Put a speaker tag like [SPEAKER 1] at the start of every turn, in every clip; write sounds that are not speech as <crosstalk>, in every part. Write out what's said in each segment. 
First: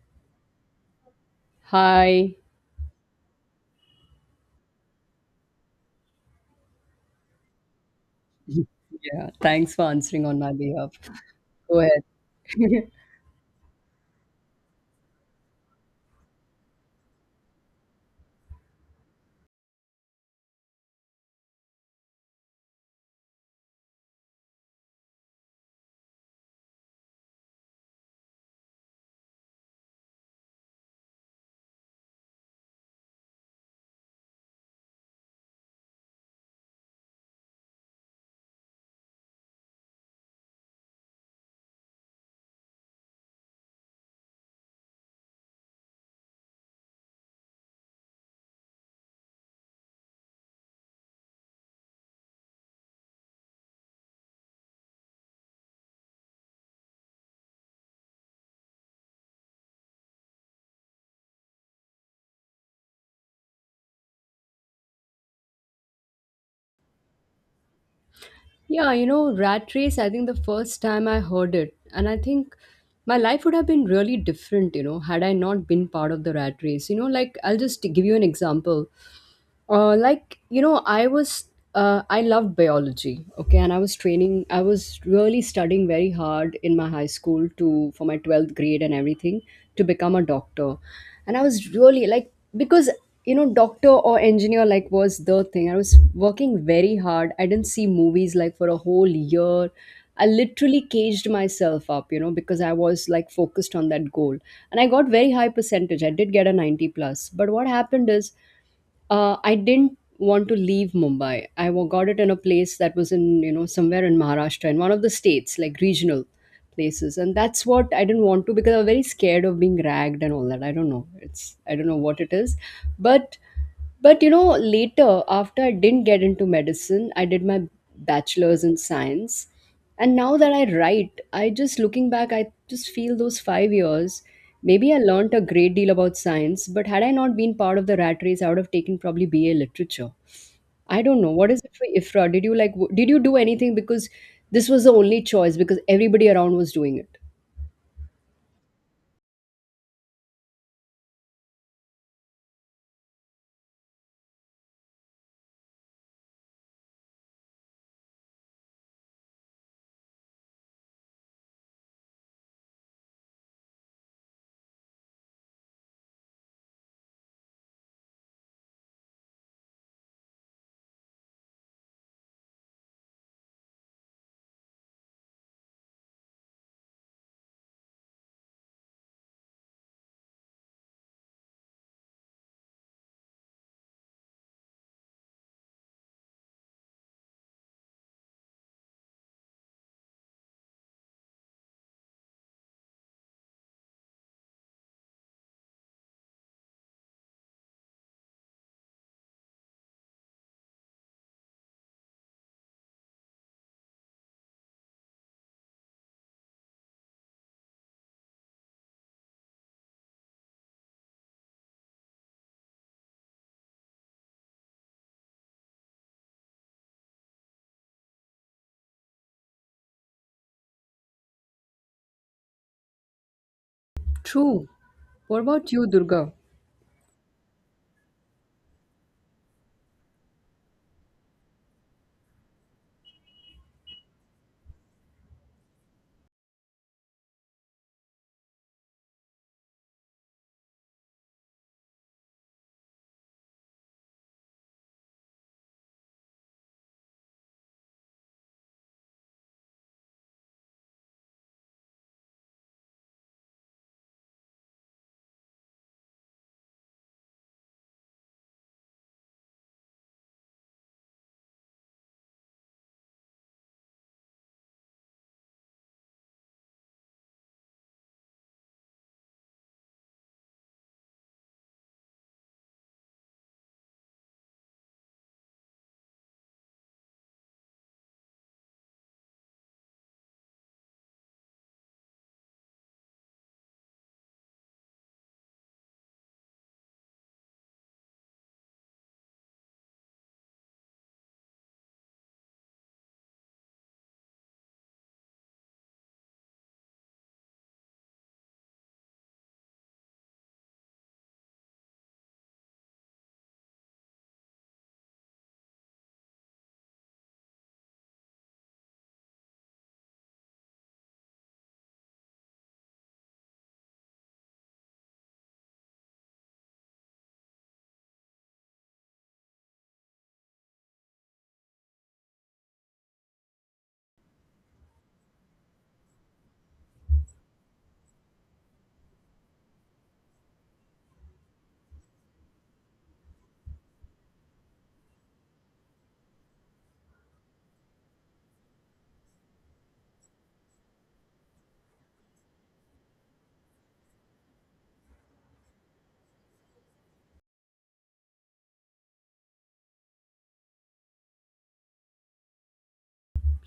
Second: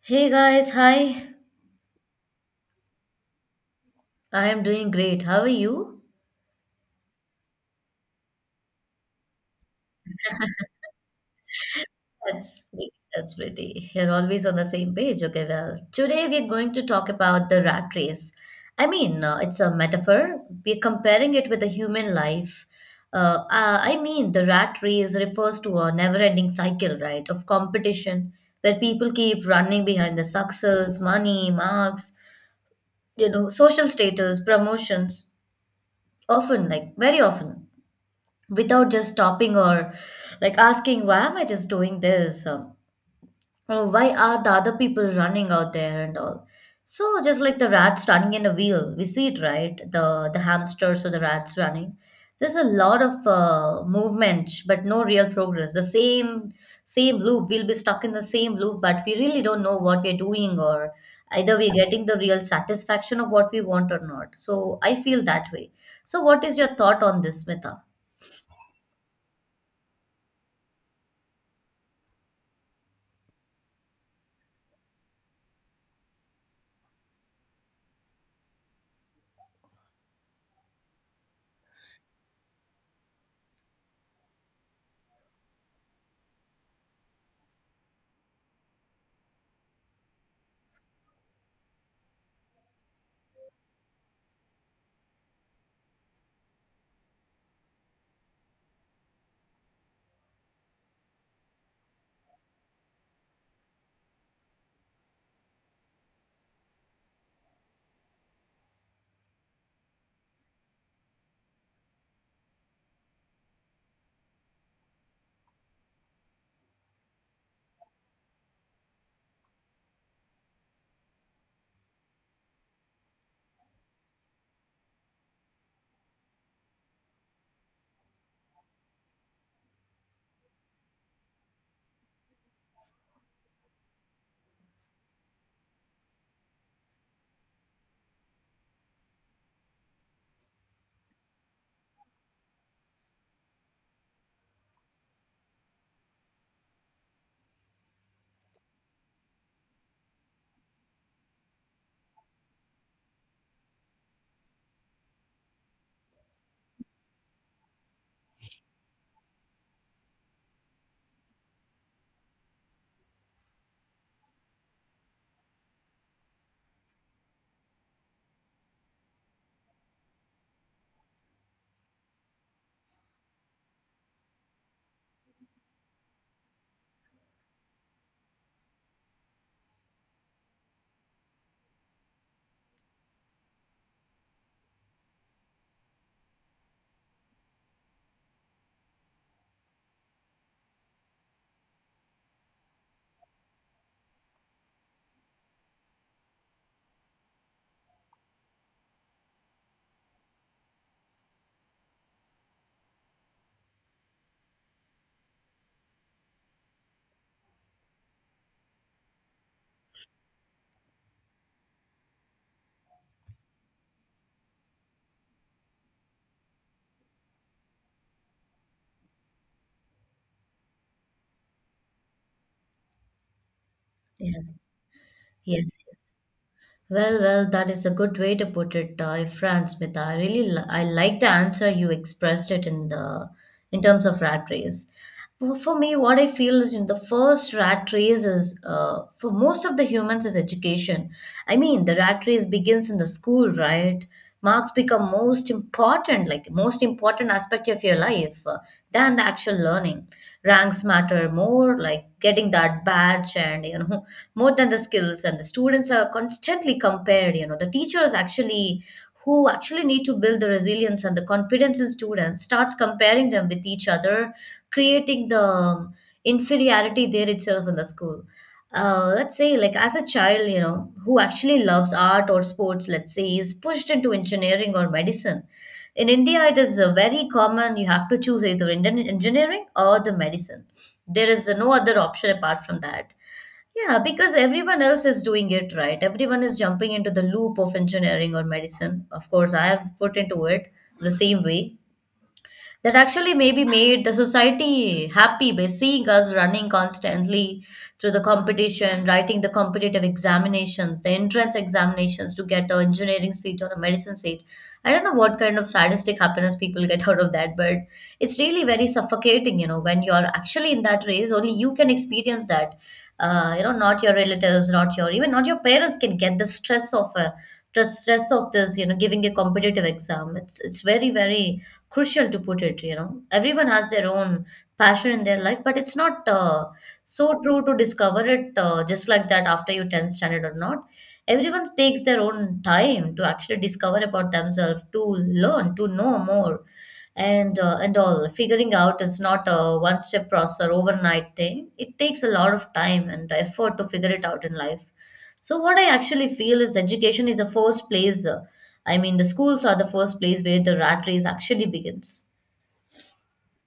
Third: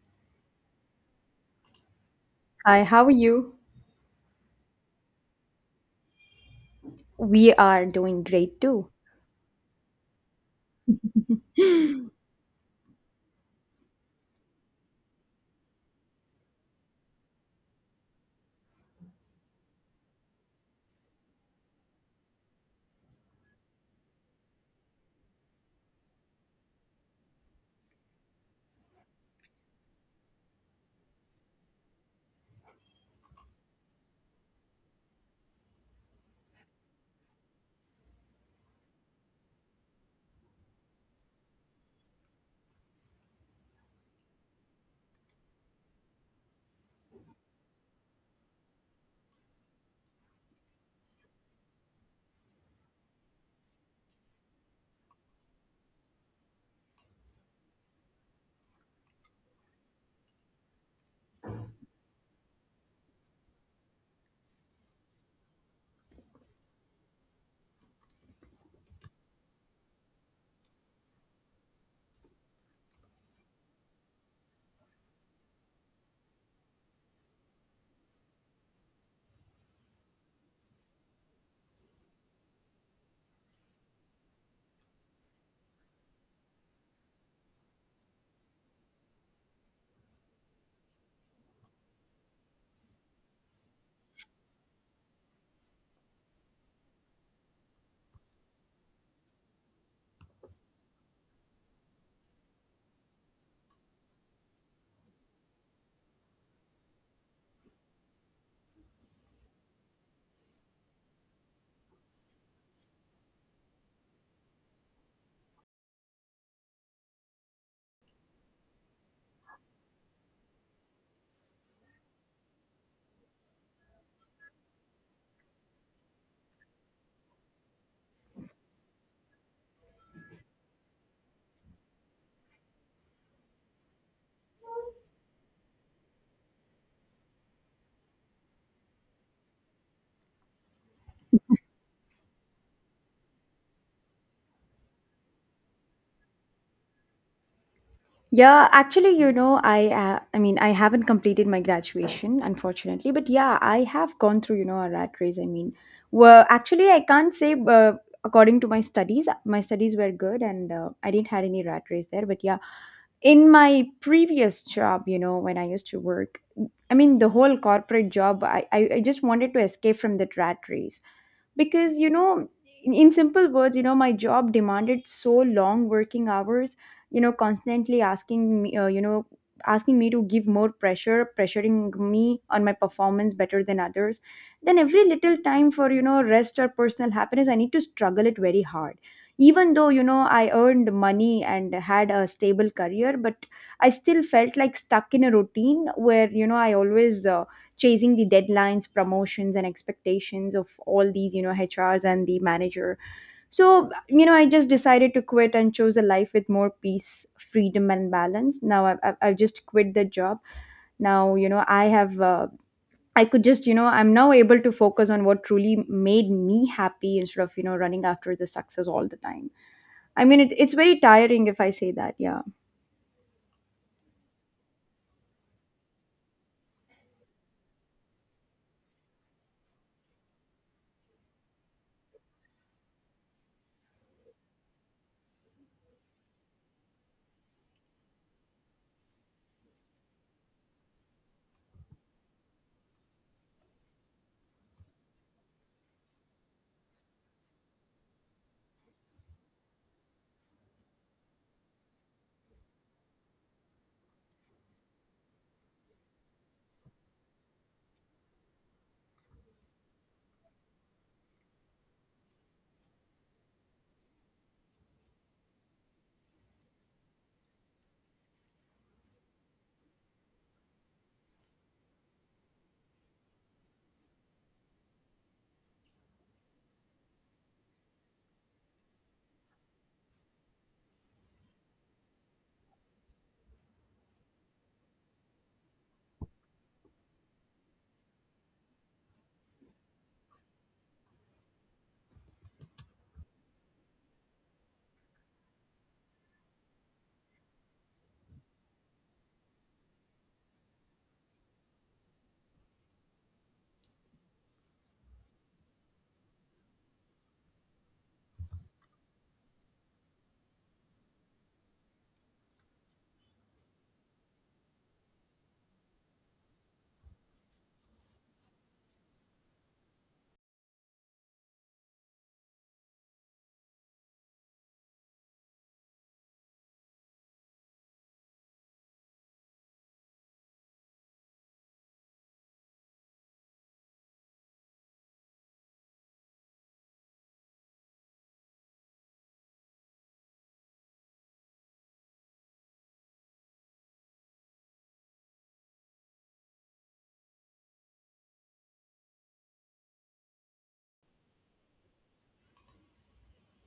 [SPEAKER 1] Hey guys, hi.
[SPEAKER 2] Hi.
[SPEAKER 3] Hi, how are you?
[SPEAKER 1] I am doing great. How are you?
[SPEAKER 3] We are doing great too.
[SPEAKER 2] Yeah, thanks for answering on my behalf. Go
[SPEAKER 1] That's
[SPEAKER 2] ahead. <laughs>
[SPEAKER 1] that's pretty. You're always on the same page. Okay, well, today we're going to talk about the rat race. It's a metaphor. We're comparing it with the human life. The rat race refers to a never-ending cycle, right, of competition where people keep running behind the success, money, marks, social status, promotions, often, like very often, without just stopping or like asking, "Why am I just doing this? Or oh, why are the other people running out there and all?" So just like the rats running in a wheel, we see it, right, the hamsters or the rats running, there's a lot of movement but no real progress. The same loop, we'll be stuck in the same loop, but we really don't know what we're doing or either we're getting the real satisfaction of what we want or not. So I feel that way. So what is your thought on this, Mita?
[SPEAKER 2] Yeah, you know, rat race, I think the first time I heard it, and I think my life would have been really different, you know, had I not been part of the rat race. You know, like I'll just give you an example. I was I loved biology. Okay, and I was training. I was really studying very hard in my high school to for my 12th grade and everything to become a doctor. And I was really like because you know doctor or engineer like was the thing. I was working very hard. I didn't see movies like for a whole year. I literally caged myself up, you know, because I was like focused on that goal. And I got very high percentage. I did get a 90 plus. But what happened is I didn't want to leave Mumbai. Got it in a place that was in, you know, somewhere in Maharashtra, in one of the states, like regional places. And that's what I didn't want to because I was very scared of being ragged and all that. I don't know. It's I don't know what it is. But you know, later after I didn't get into medicine, I did my bachelor's in science and now that I write, I just looking back, I just feel those 5 years, maybe I learned a great deal about science, but had I not been part of the rat race, I would have taken probably BA literature. I don't know what is it for Ifra. Did you like did you do anything because this was the only choice because everybody around was doing it?
[SPEAKER 3] Yeah, actually, you know, I haven't completed my graduation, unfortunately, but yeah, I have gone through, you know, a rat race. I can't say according to my studies were good and I didn't had any rat race there, but yeah, in my previous job, you know, when I used to work, I mean, the whole corporate job, I just wanted to escape from that rat race. Because you know in simple words you know my job demanded so long working hours, you know, constantly asking me you know asking me to give more pressure, pressuring me on my performance better than others. Then every little time for you know rest or personal happiness I need to struggle it very hard. Even though you know I earned money and had a stable career, but I still felt like stuck in a routine where you know I always chasing the deadlines, promotions and expectations of all these you know hrs and the manager. So you know I just decided to quit and chose a life with more peace, freedom and balance. Now I've just quit the job. Now you know I have I could just you know I'm now able to focus on what truly made me happy instead of you know running after the success all the time. I mean it's very tiring if I say that, yeah.
[SPEAKER 1] Yes.
[SPEAKER 2] True. What about
[SPEAKER 1] Yes,
[SPEAKER 2] you,
[SPEAKER 1] yes.
[SPEAKER 2] Durga?
[SPEAKER 1] Well, that is a good way to put it, friend Smita. I really li I like the answer. You expressed it in the in terms of rat race. For me, what I feel is, in the first, rat race is, for most of the humans, is education. I mean, the rat race begins in the school, right? Marks become most important, like most important aspect of your life, than the actual learning. Ranks matter more, like getting that badge, and you know, more than the skills, and the students are constantly compared. You know, the teachers, actually, who actually need to build the resilience and the confidence in students, starts comparing them with each other, creating the, inferiority there itself in the school. Uh, let's say, like, as a child, you know, who actually loves art or sports, let's say, is pushed into engineering or medicine. In India, it is, very common. You have to choose either Indian engineering or the medicine. There is, no other option apart from that. Yeah, because everyone else is doing it, right? Everyone is jumping into the loop of engineering or medicine. Of course, I have put into it the same way. That actually maybe made the society happy by seeing us running constantly through the competition, writing the competitive examinations, the entrance examinations to get an engineering seat or a medicine seat. I don't know what kind of sadistic happiness people get out of that, but it's really very suffocating, you know, when you're actually in that race, only you can experience that. You know, not your relatives, not your even not your parents can get the stress of a the stress of this, you know, giving a competitive exam. It's very, very crucial to put it, you know. Everyone has their own passion in their life, but it's not, so true to discover it, just like that after you 10th standard or not. Everyone takes their own time to actually discover about themselves, to learn, to know more, and, and all. Figuring out is not a one step process or overnight thing. It takes a lot of time and effort to figure it out in life. So what I actually feel is education is a first place. I mean, the schools are the first place where the rat race actually begins.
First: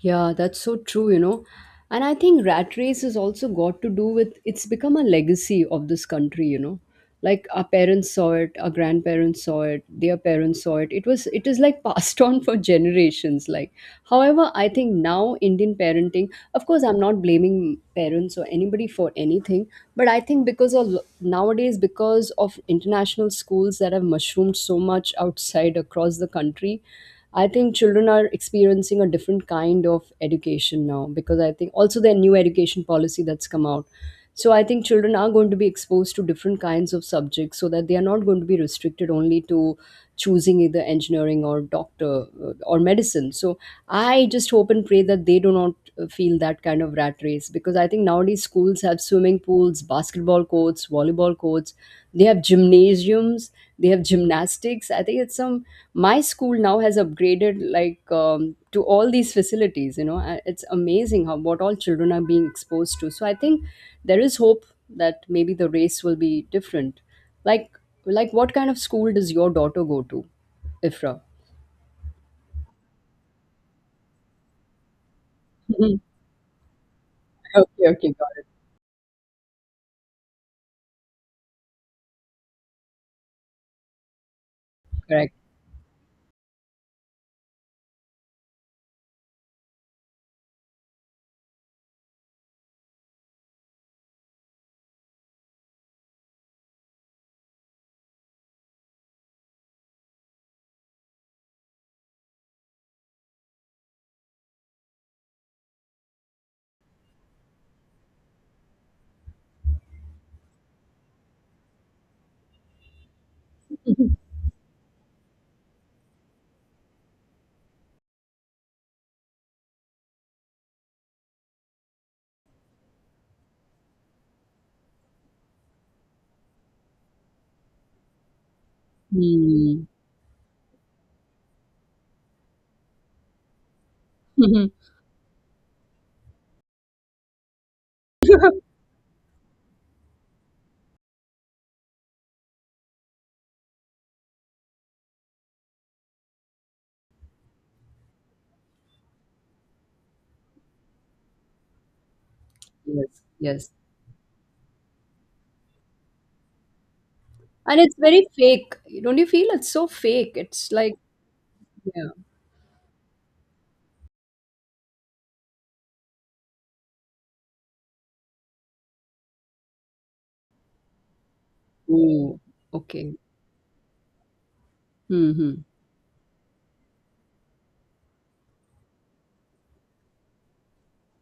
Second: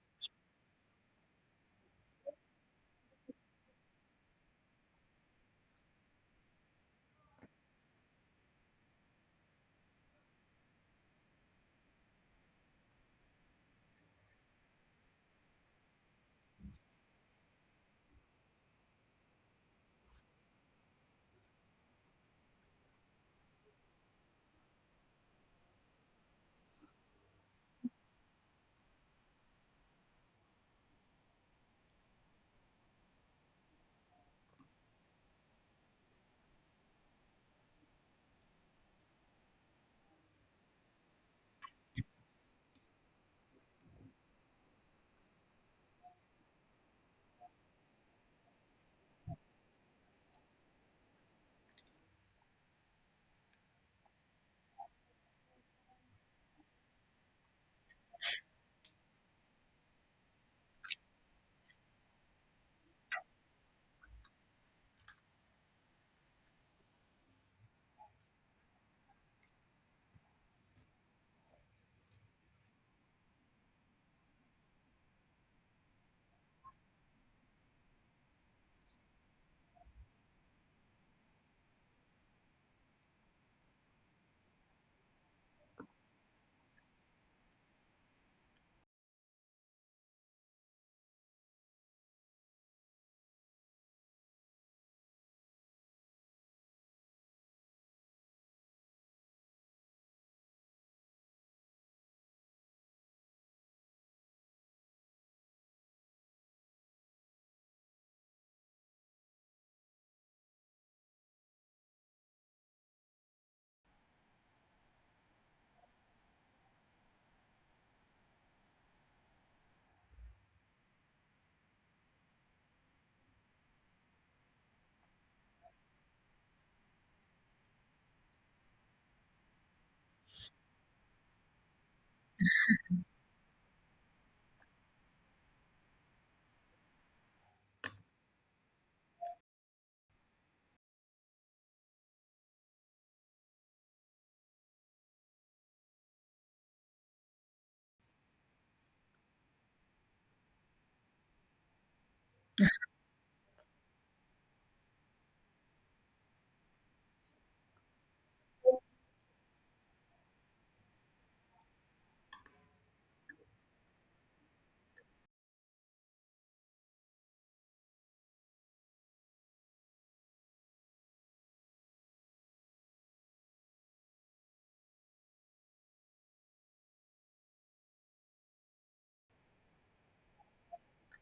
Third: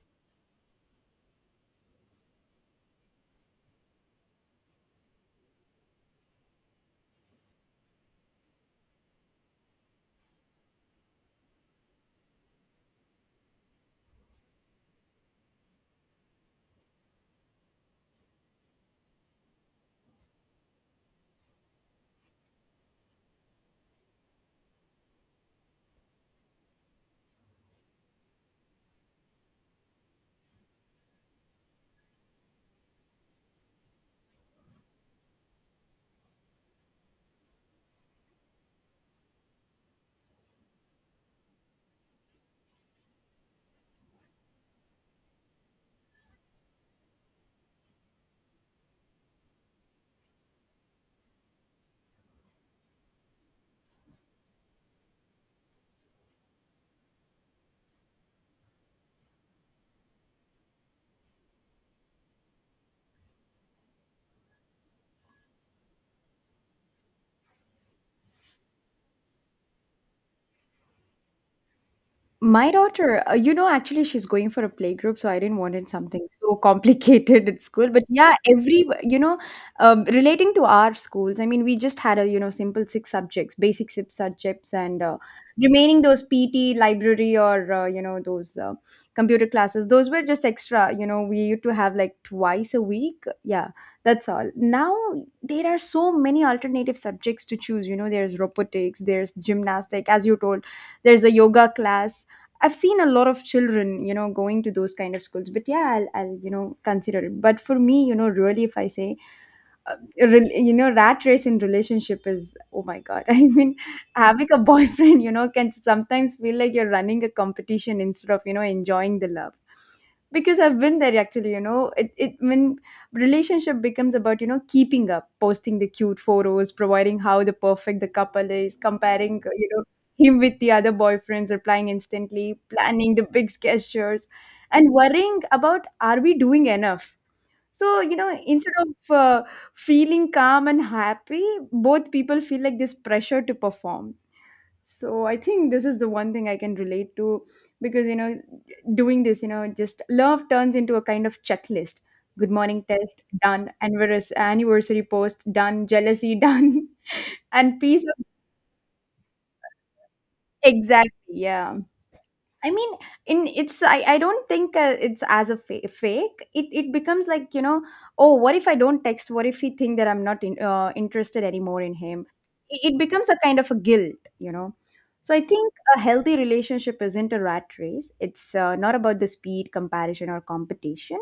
[SPEAKER 2] Yeah, that's so true, you know. And I think rat race has also got to do with it's become a legacy of this country, you know. Like our parents saw it, our grandparents saw it, their parents saw it. It was it is like <laughs> passed on for generations. Like, however, I think now Indian parenting, of course, I'm not blaming parents or anybody for anything, but I think because of nowadays, because of international schools that have mushroomed so much outside across the country, I think children are experiencing a different kind of education now because I think also their new education policy that's come out. So I think children are going to be exposed to different kinds of subjects so that they are not going to be restricted only to choosing either engineering or doctor or medicine. So I just hope and pray that they do not feel that kind of rat race because I think nowadays schools have swimming pools, basketball courts, volleyball courts, they have gymnasiums, they have gymnastics, I think it's some. My school now has upgraded like to all these facilities, you know, it's amazing how what all children are being exposed to, so I think there is hope that maybe the race will be different, like like what kind of school does your daughter go to, Ifra?
[SPEAKER 3] My daughter, you know, actually, she's going for a playgroup, so I didn't want it
[SPEAKER 2] Mhm.
[SPEAKER 3] something so <laughs> complicated at
[SPEAKER 2] Okay,
[SPEAKER 3] school. But
[SPEAKER 2] okay, got
[SPEAKER 3] yeah,
[SPEAKER 2] it.
[SPEAKER 3] every, you know, relating to our schools, I mean, we just had a, you know, simple six subjects, basic six subjects, and
[SPEAKER 2] Correct.
[SPEAKER 3] remaining those PT, library, or, you know, those computer classes, those were just extra. You know, we used to have like twice a week. Yeah, that's all. Now, there are so many alternative subjects to choose. You know, there's robotics, there's gymnastic, as you told, there's a yoga class. I've seen a lot of children, you know, going to those kind of schools. But yeah, I'll you know, consider it. But for me, you know, really, if I say, uh, you know, rat race in relationship is, oh my God. <laughs> I mean, having a <laughs> boyfriend, you know, can sometimes feel like you're running a competition instead of, you know, enjoying the love. Because I've been there actually, you know it when relationship becomes about you know keeping up, posting the cute photos, providing how the perfect the couple is, comparing you know
[SPEAKER 2] Hmm.
[SPEAKER 3] him with the other boyfriends, replying instantly, planning the big gestures
[SPEAKER 2] Mhm.
[SPEAKER 3] and worrying about are we doing enough. So you know instead of feeling calm and happy, both people feel like this pressure to perform. So I think this is the one thing I can relate to. Because you know doing this, you know, just love turns into a kind of checklist. Good morning
[SPEAKER 2] Yes,
[SPEAKER 3] test
[SPEAKER 2] yes.
[SPEAKER 3] done, anniversary anniversary post done, jealousy <laughs> done,
[SPEAKER 2] And
[SPEAKER 3] and
[SPEAKER 2] it's
[SPEAKER 3] peace of
[SPEAKER 2] very fake, don't you feel it's so fake, it's like
[SPEAKER 3] exactly, yeah.
[SPEAKER 2] yeah.
[SPEAKER 3] I mean, I don't think it's as a fake. It becomes like you know, oh, what if I don't text? What if he think that I'm not in, interested anymore in him?
[SPEAKER 2] Oh.
[SPEAKER 3] It
[SPEAKER 2] Okay.
[SPEAKER 3] becomes a kind of a guilt, you know. So I
[SPEAKER 2] Mhm.
[SPEAKER 3] think a healthy relationship isn't a rat race. It's not about the speed, comparison, or competition.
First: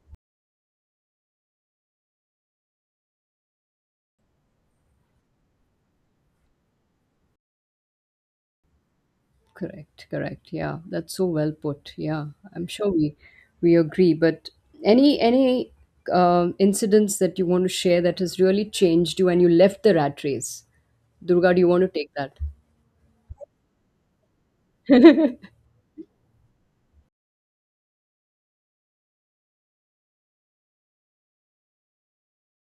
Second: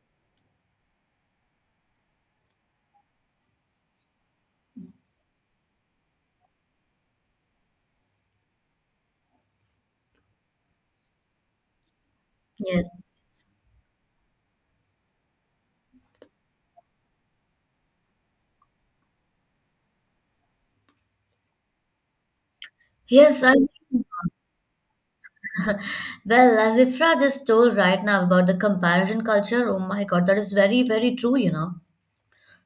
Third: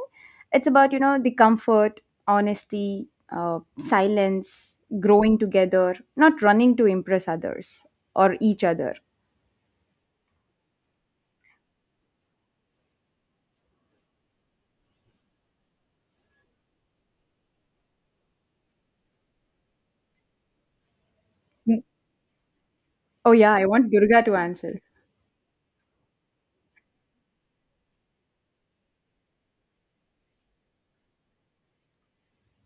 [SPEAKER 3] It's about you know the comfort, honesty, silence, growing together, not running to impress others or each other.
[SPEAKER 2] Correct, correct. Yeah, that's so well put. Yeah, I'm sure
[SPEAKER 1] Yes.
[SPEAKER 2] we agree. But any incidents that you want to share that has really changed you and you left the rat race, Durga? Do you
[SPEAKER 3] Mm.
[SPEAKER 2] want to take that?
[SPEAKER 3] Oh
[SPEAKER 1] Yes,
[SPEAKER 3] yeah,
[SPEAKER 1] I
[SPEAKER 3] I want
[SPEAKER 1] mean,
[SPEAKER 3] Durga to answer.
[SPEAKER 1] <laughs> well, as Ifra just told right now about the comparison culture, oh my God, that is very, very true, you know.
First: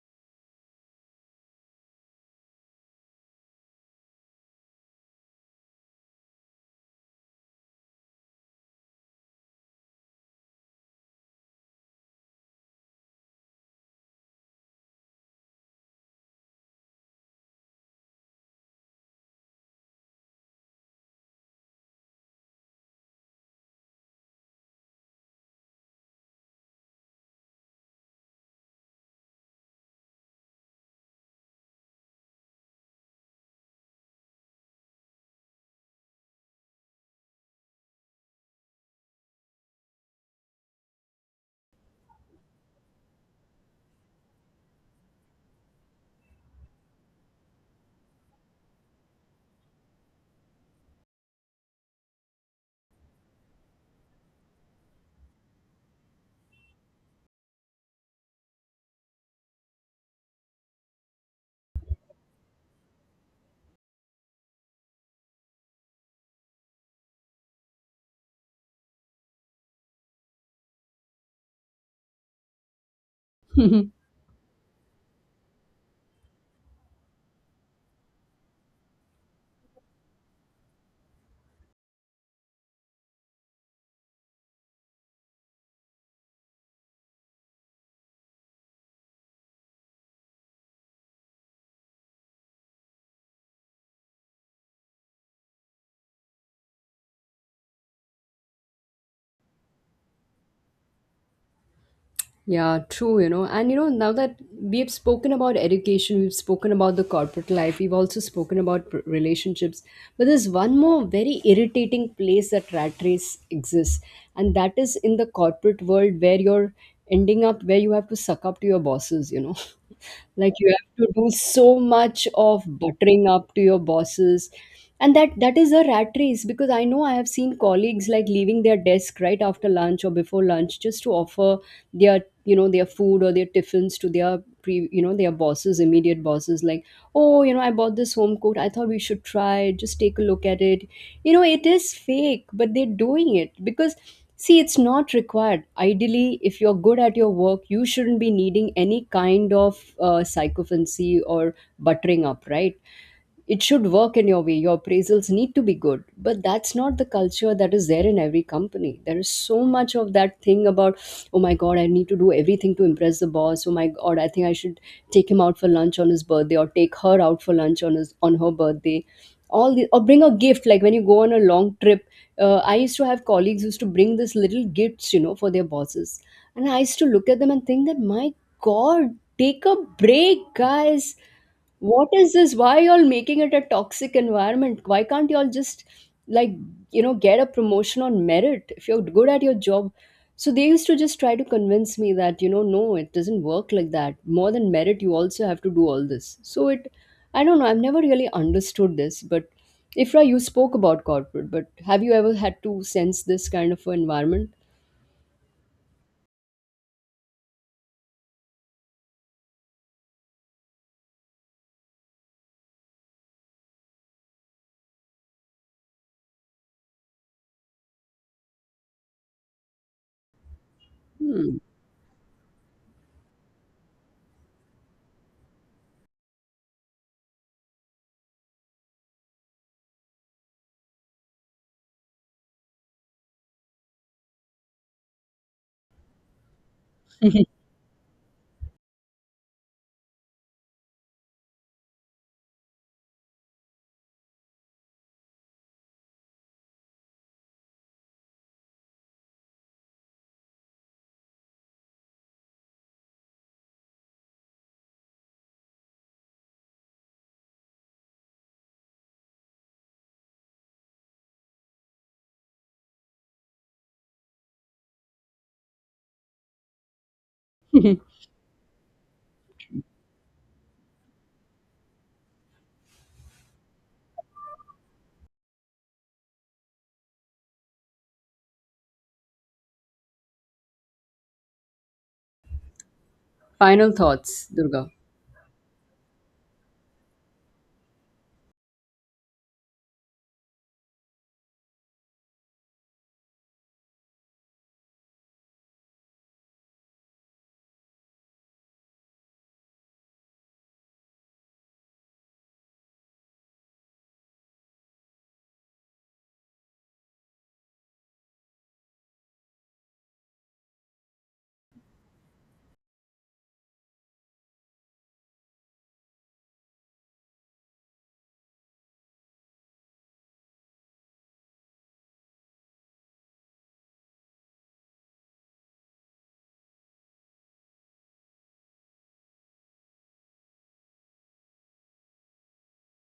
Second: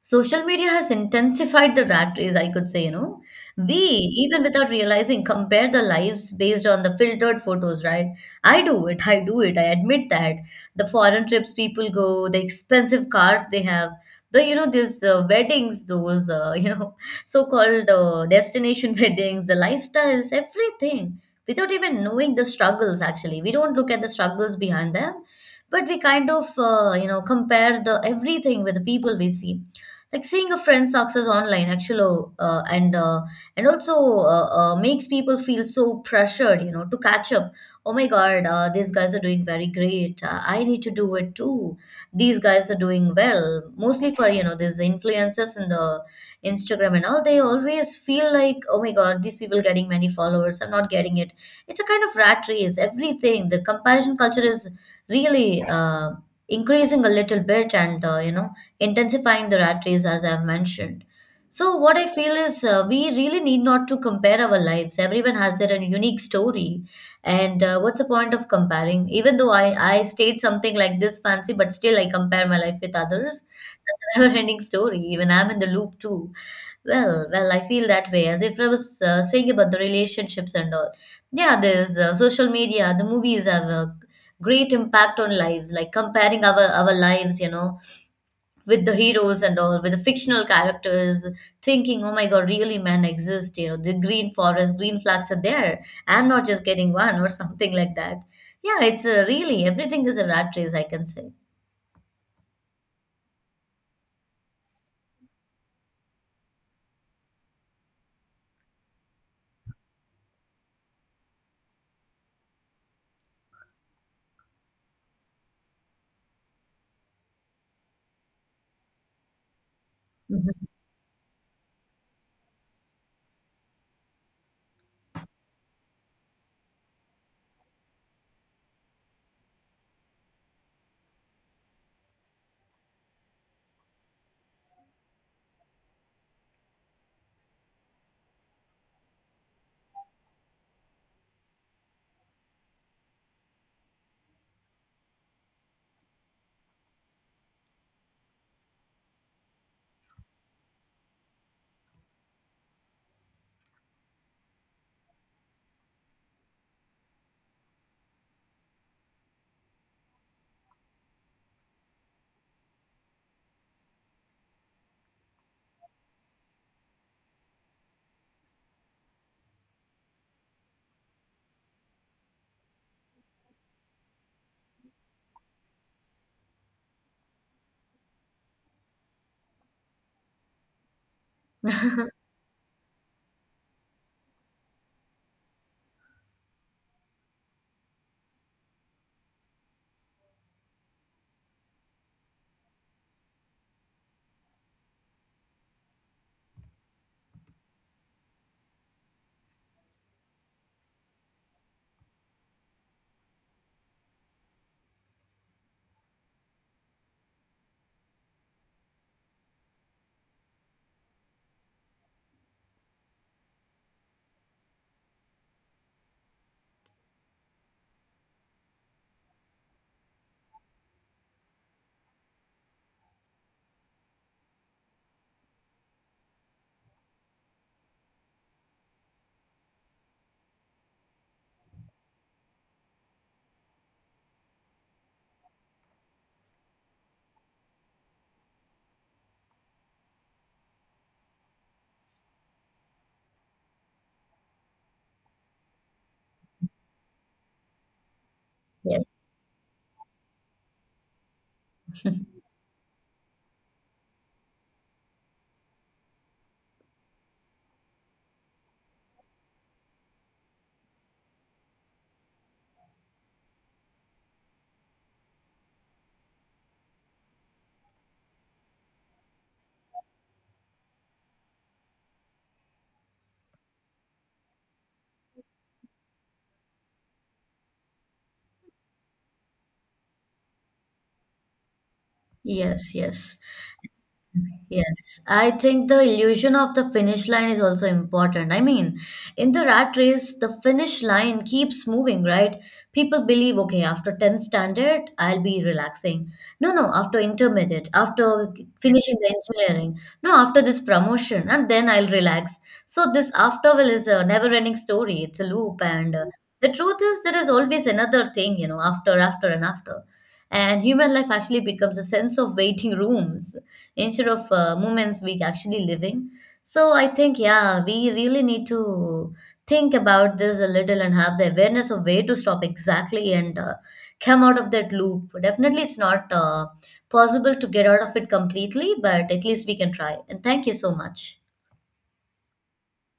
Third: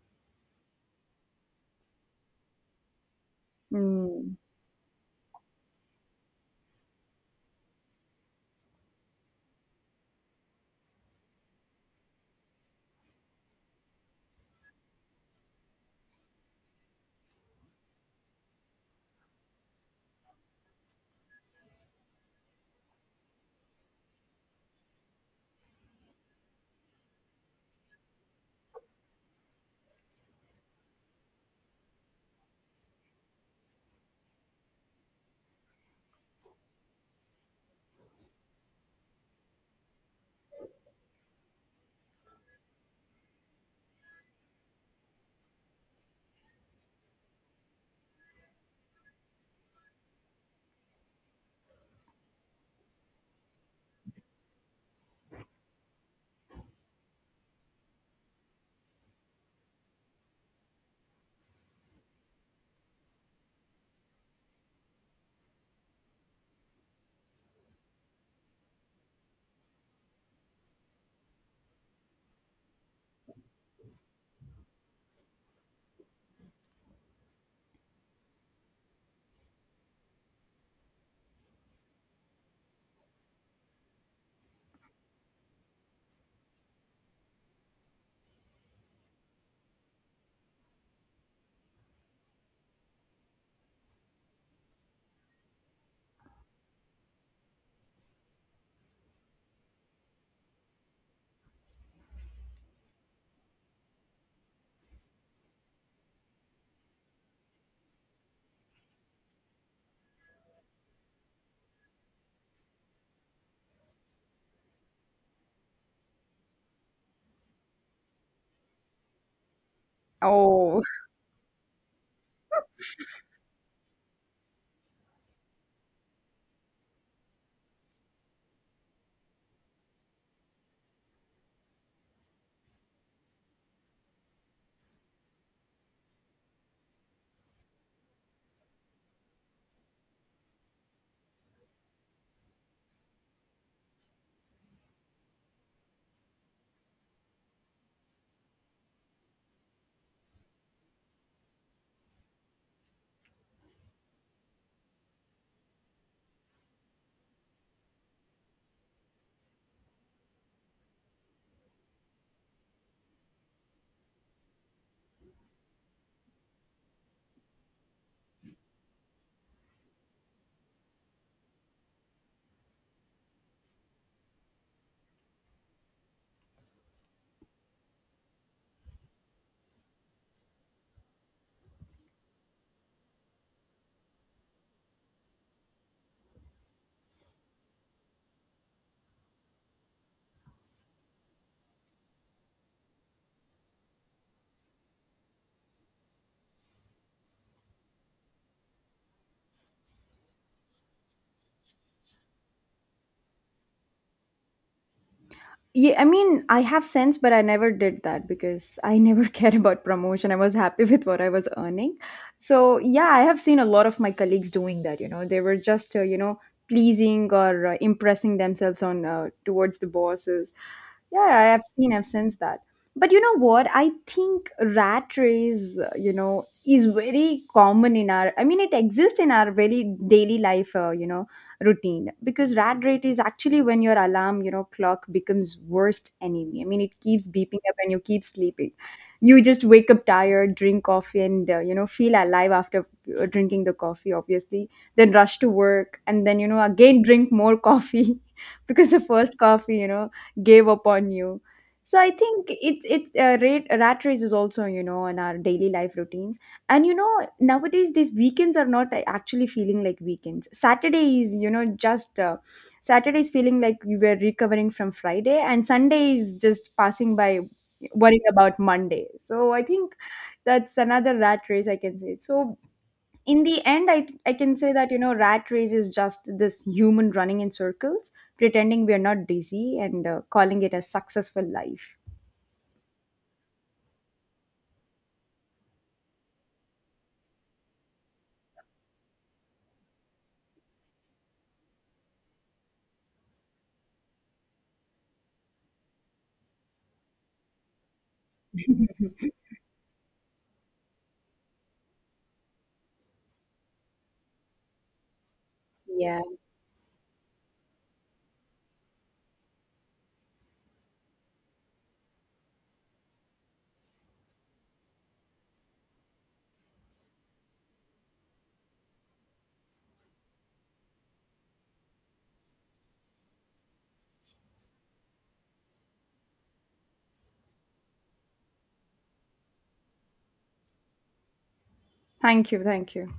[SPEAKER 1] Social media has intensified the rat race, I could say, you know. We,
[SPEAKER 3] Mm.
[SPEAKER 1] even without realizing, compare the lives based on the filtered photos, right? I do it, I admit that. The foreign trips people go, the expensive cars they have, the, you know, these, weddings, those, <laughs> you know, so-called, destination <laughs> weddings, the lifestyles, everything, without even knowing the struggles, actually. We don't look at the struggles behind them, but we kind of, you know, compare the everything with the people we see, like seeing a friend's success online actually, and also, makes people feel so pressured, you know, to catch up. Oh my god, these guys are doing very great, I need to do it too. These guys are doing well, mostly for, you know, these influencers in the Instagram and all. They always feel like, oh my god, these people getting many followers, I'm not getting it. It's a kind of rat race. Everything, the comparison culture is really, increasing a little bit, and, you know, intensifying the rat race, as I've mentioned. So, what I feel is, we really need not to compare our lives. Everyone has their own unique story. And, what's the point of comparing? Even though I state something like this fancy, but still I compare my life with others. <laughs>
[SPEAKER 2] <laughs>
[SPEAKER 1] That's a never ending story. Even I'm in the loop too. Well, I feel that way. As if I was, saying about the relationships and all. Yeah, there's, social media, the movies have a great impact on lives, like comparing our lives, you know, with the heroes and all, with the fictional characters, thinking, oh my god, really men exist, you know, the green forest, green flags are there. I'm not just getting one or something like that. Yeah, it's, really everything is a rat race, I can say.
[SPEAKER 2] Yeah, true, you know. And you know, now that we've spoken about education, we've spoken about the corporate life, we've also spoken about relationships, but there's one more very irritating place that rat race exists, and that is in the corporate world where you're ending up where you have to suck up to your bosses, you know. <laughs> Like
[SPEAKER 1] Mhm.
[SPEAKER 2] you
[SPEAKER 3] Oh,
[SPEAKER 2] have to do so much of buttering up to your bosses and that is a rat race because I know I have seen colleagues like leaving their desk right after lunch or before lunch just to offer their, you know, their food or their tiffins to their pre you know their bosses, immediate bosses, like oh, you know, I bought this home coat, I thought we should try it. Just take a look at it. You know it is fake, but they're doing it because See, it's not required. Ideally, if you're good at your work, you shouldn't be needing any kind of sycophancy or buttering up, right? It should work in your way. Your appraisals need to be good. But that's not the culture that is there in every company. There is so much of that thing about, oh my God, I need to do everything to impress the boss. Oh my God, I think I should take him out for lunch on his birthday or take her out for lunch on his on her birthday, all the or bring a gift like when you go on a long trip. I used to have colleagues used to bring these little gifts, you know, for their bosses, and I used to look at them and think that my God, take a break, guys, what is this, why y'all making it a toxic environment, why can't y'all just like you know get a promotion on merit if you're good at your job. So they used to just try to convince me that, you know, no it doesn't work like that, more than merit you also have to do all this, so it I don't know, I've never really understood this. But Ifra, you spoke about corporate, but have you ever had to sense this kind of environment?
[SPEAKER 3] yeah. I mean, I have sense, but I never did that because I never <laughs> cared about promotion. I was happy with what I was earning. So, yeah, I have seen a lot of my colleagues doing that. You know, they were just, you know, pleasing or impressing themselves on towards the bosses. Yeah, I
[SPEAKER 2] Hmm.
[SPEAKER 3] have seen, I've sensed that. But you know what? I think rat race, you know, is very common in our, I mean, it exists in our very daily life, you know routine. Because rat rate is actually when your alarm you know clock becomes worst enemy. I mean it keeps beeping up and you keep sleeping. You just wake up tired, drink coffee and you know feel alive after drinking the coffee, obviously. Then rush to work and then you know again drink more coffee <laughs> because the
[SPEAKER 1] Yes.
[SPEAKER 3] first coffee you know gave up on you. So I think rat race is also you know in our daily life routine. And you know nowadays these weekends are not actually feeling like weekends. Saturday is feeling like you were recovering from friday and sunday is just passing by worrying about monday. So I think that's another rat race I can say. So in the end i can say that you know rat race is just this human running in circles, pretending we are not busy and calling it a successful life.
[SPEAKER 1] Yes, yes.
[SPEAKER 2] <laughs> Final thoughts, Durga?
[SPEAKER 1] Yes, I think the illusion of the finish line is also important. I mean, in the rat race, the finish line keeps moving, right? People believe, okay, after 10th standard, I'll be relaxing. No, no, after intermediate, after finishing the
[SPEAKER 3] <laughs>
[SPEAKER 1] engineering, no, after this promotion, and then I'll relax. So this after will is a never-ending story. It's a loop, and,
[SPEAKER 3] Yeah.
[SPEAKER 1] the truth is there is always another thing, you know, after, after, and after. And human life actually becomes a sense of waiting rooms instead of, moments we actually living. So I think, yeah, we really need to think about this a little and have the awareness of where to stop exactly and, come out of that loop. Definitely, it's not, possible to get out of it completely, but at least we can try. And thank you so much.
[SPEAKER 3] Thank you. Thank you.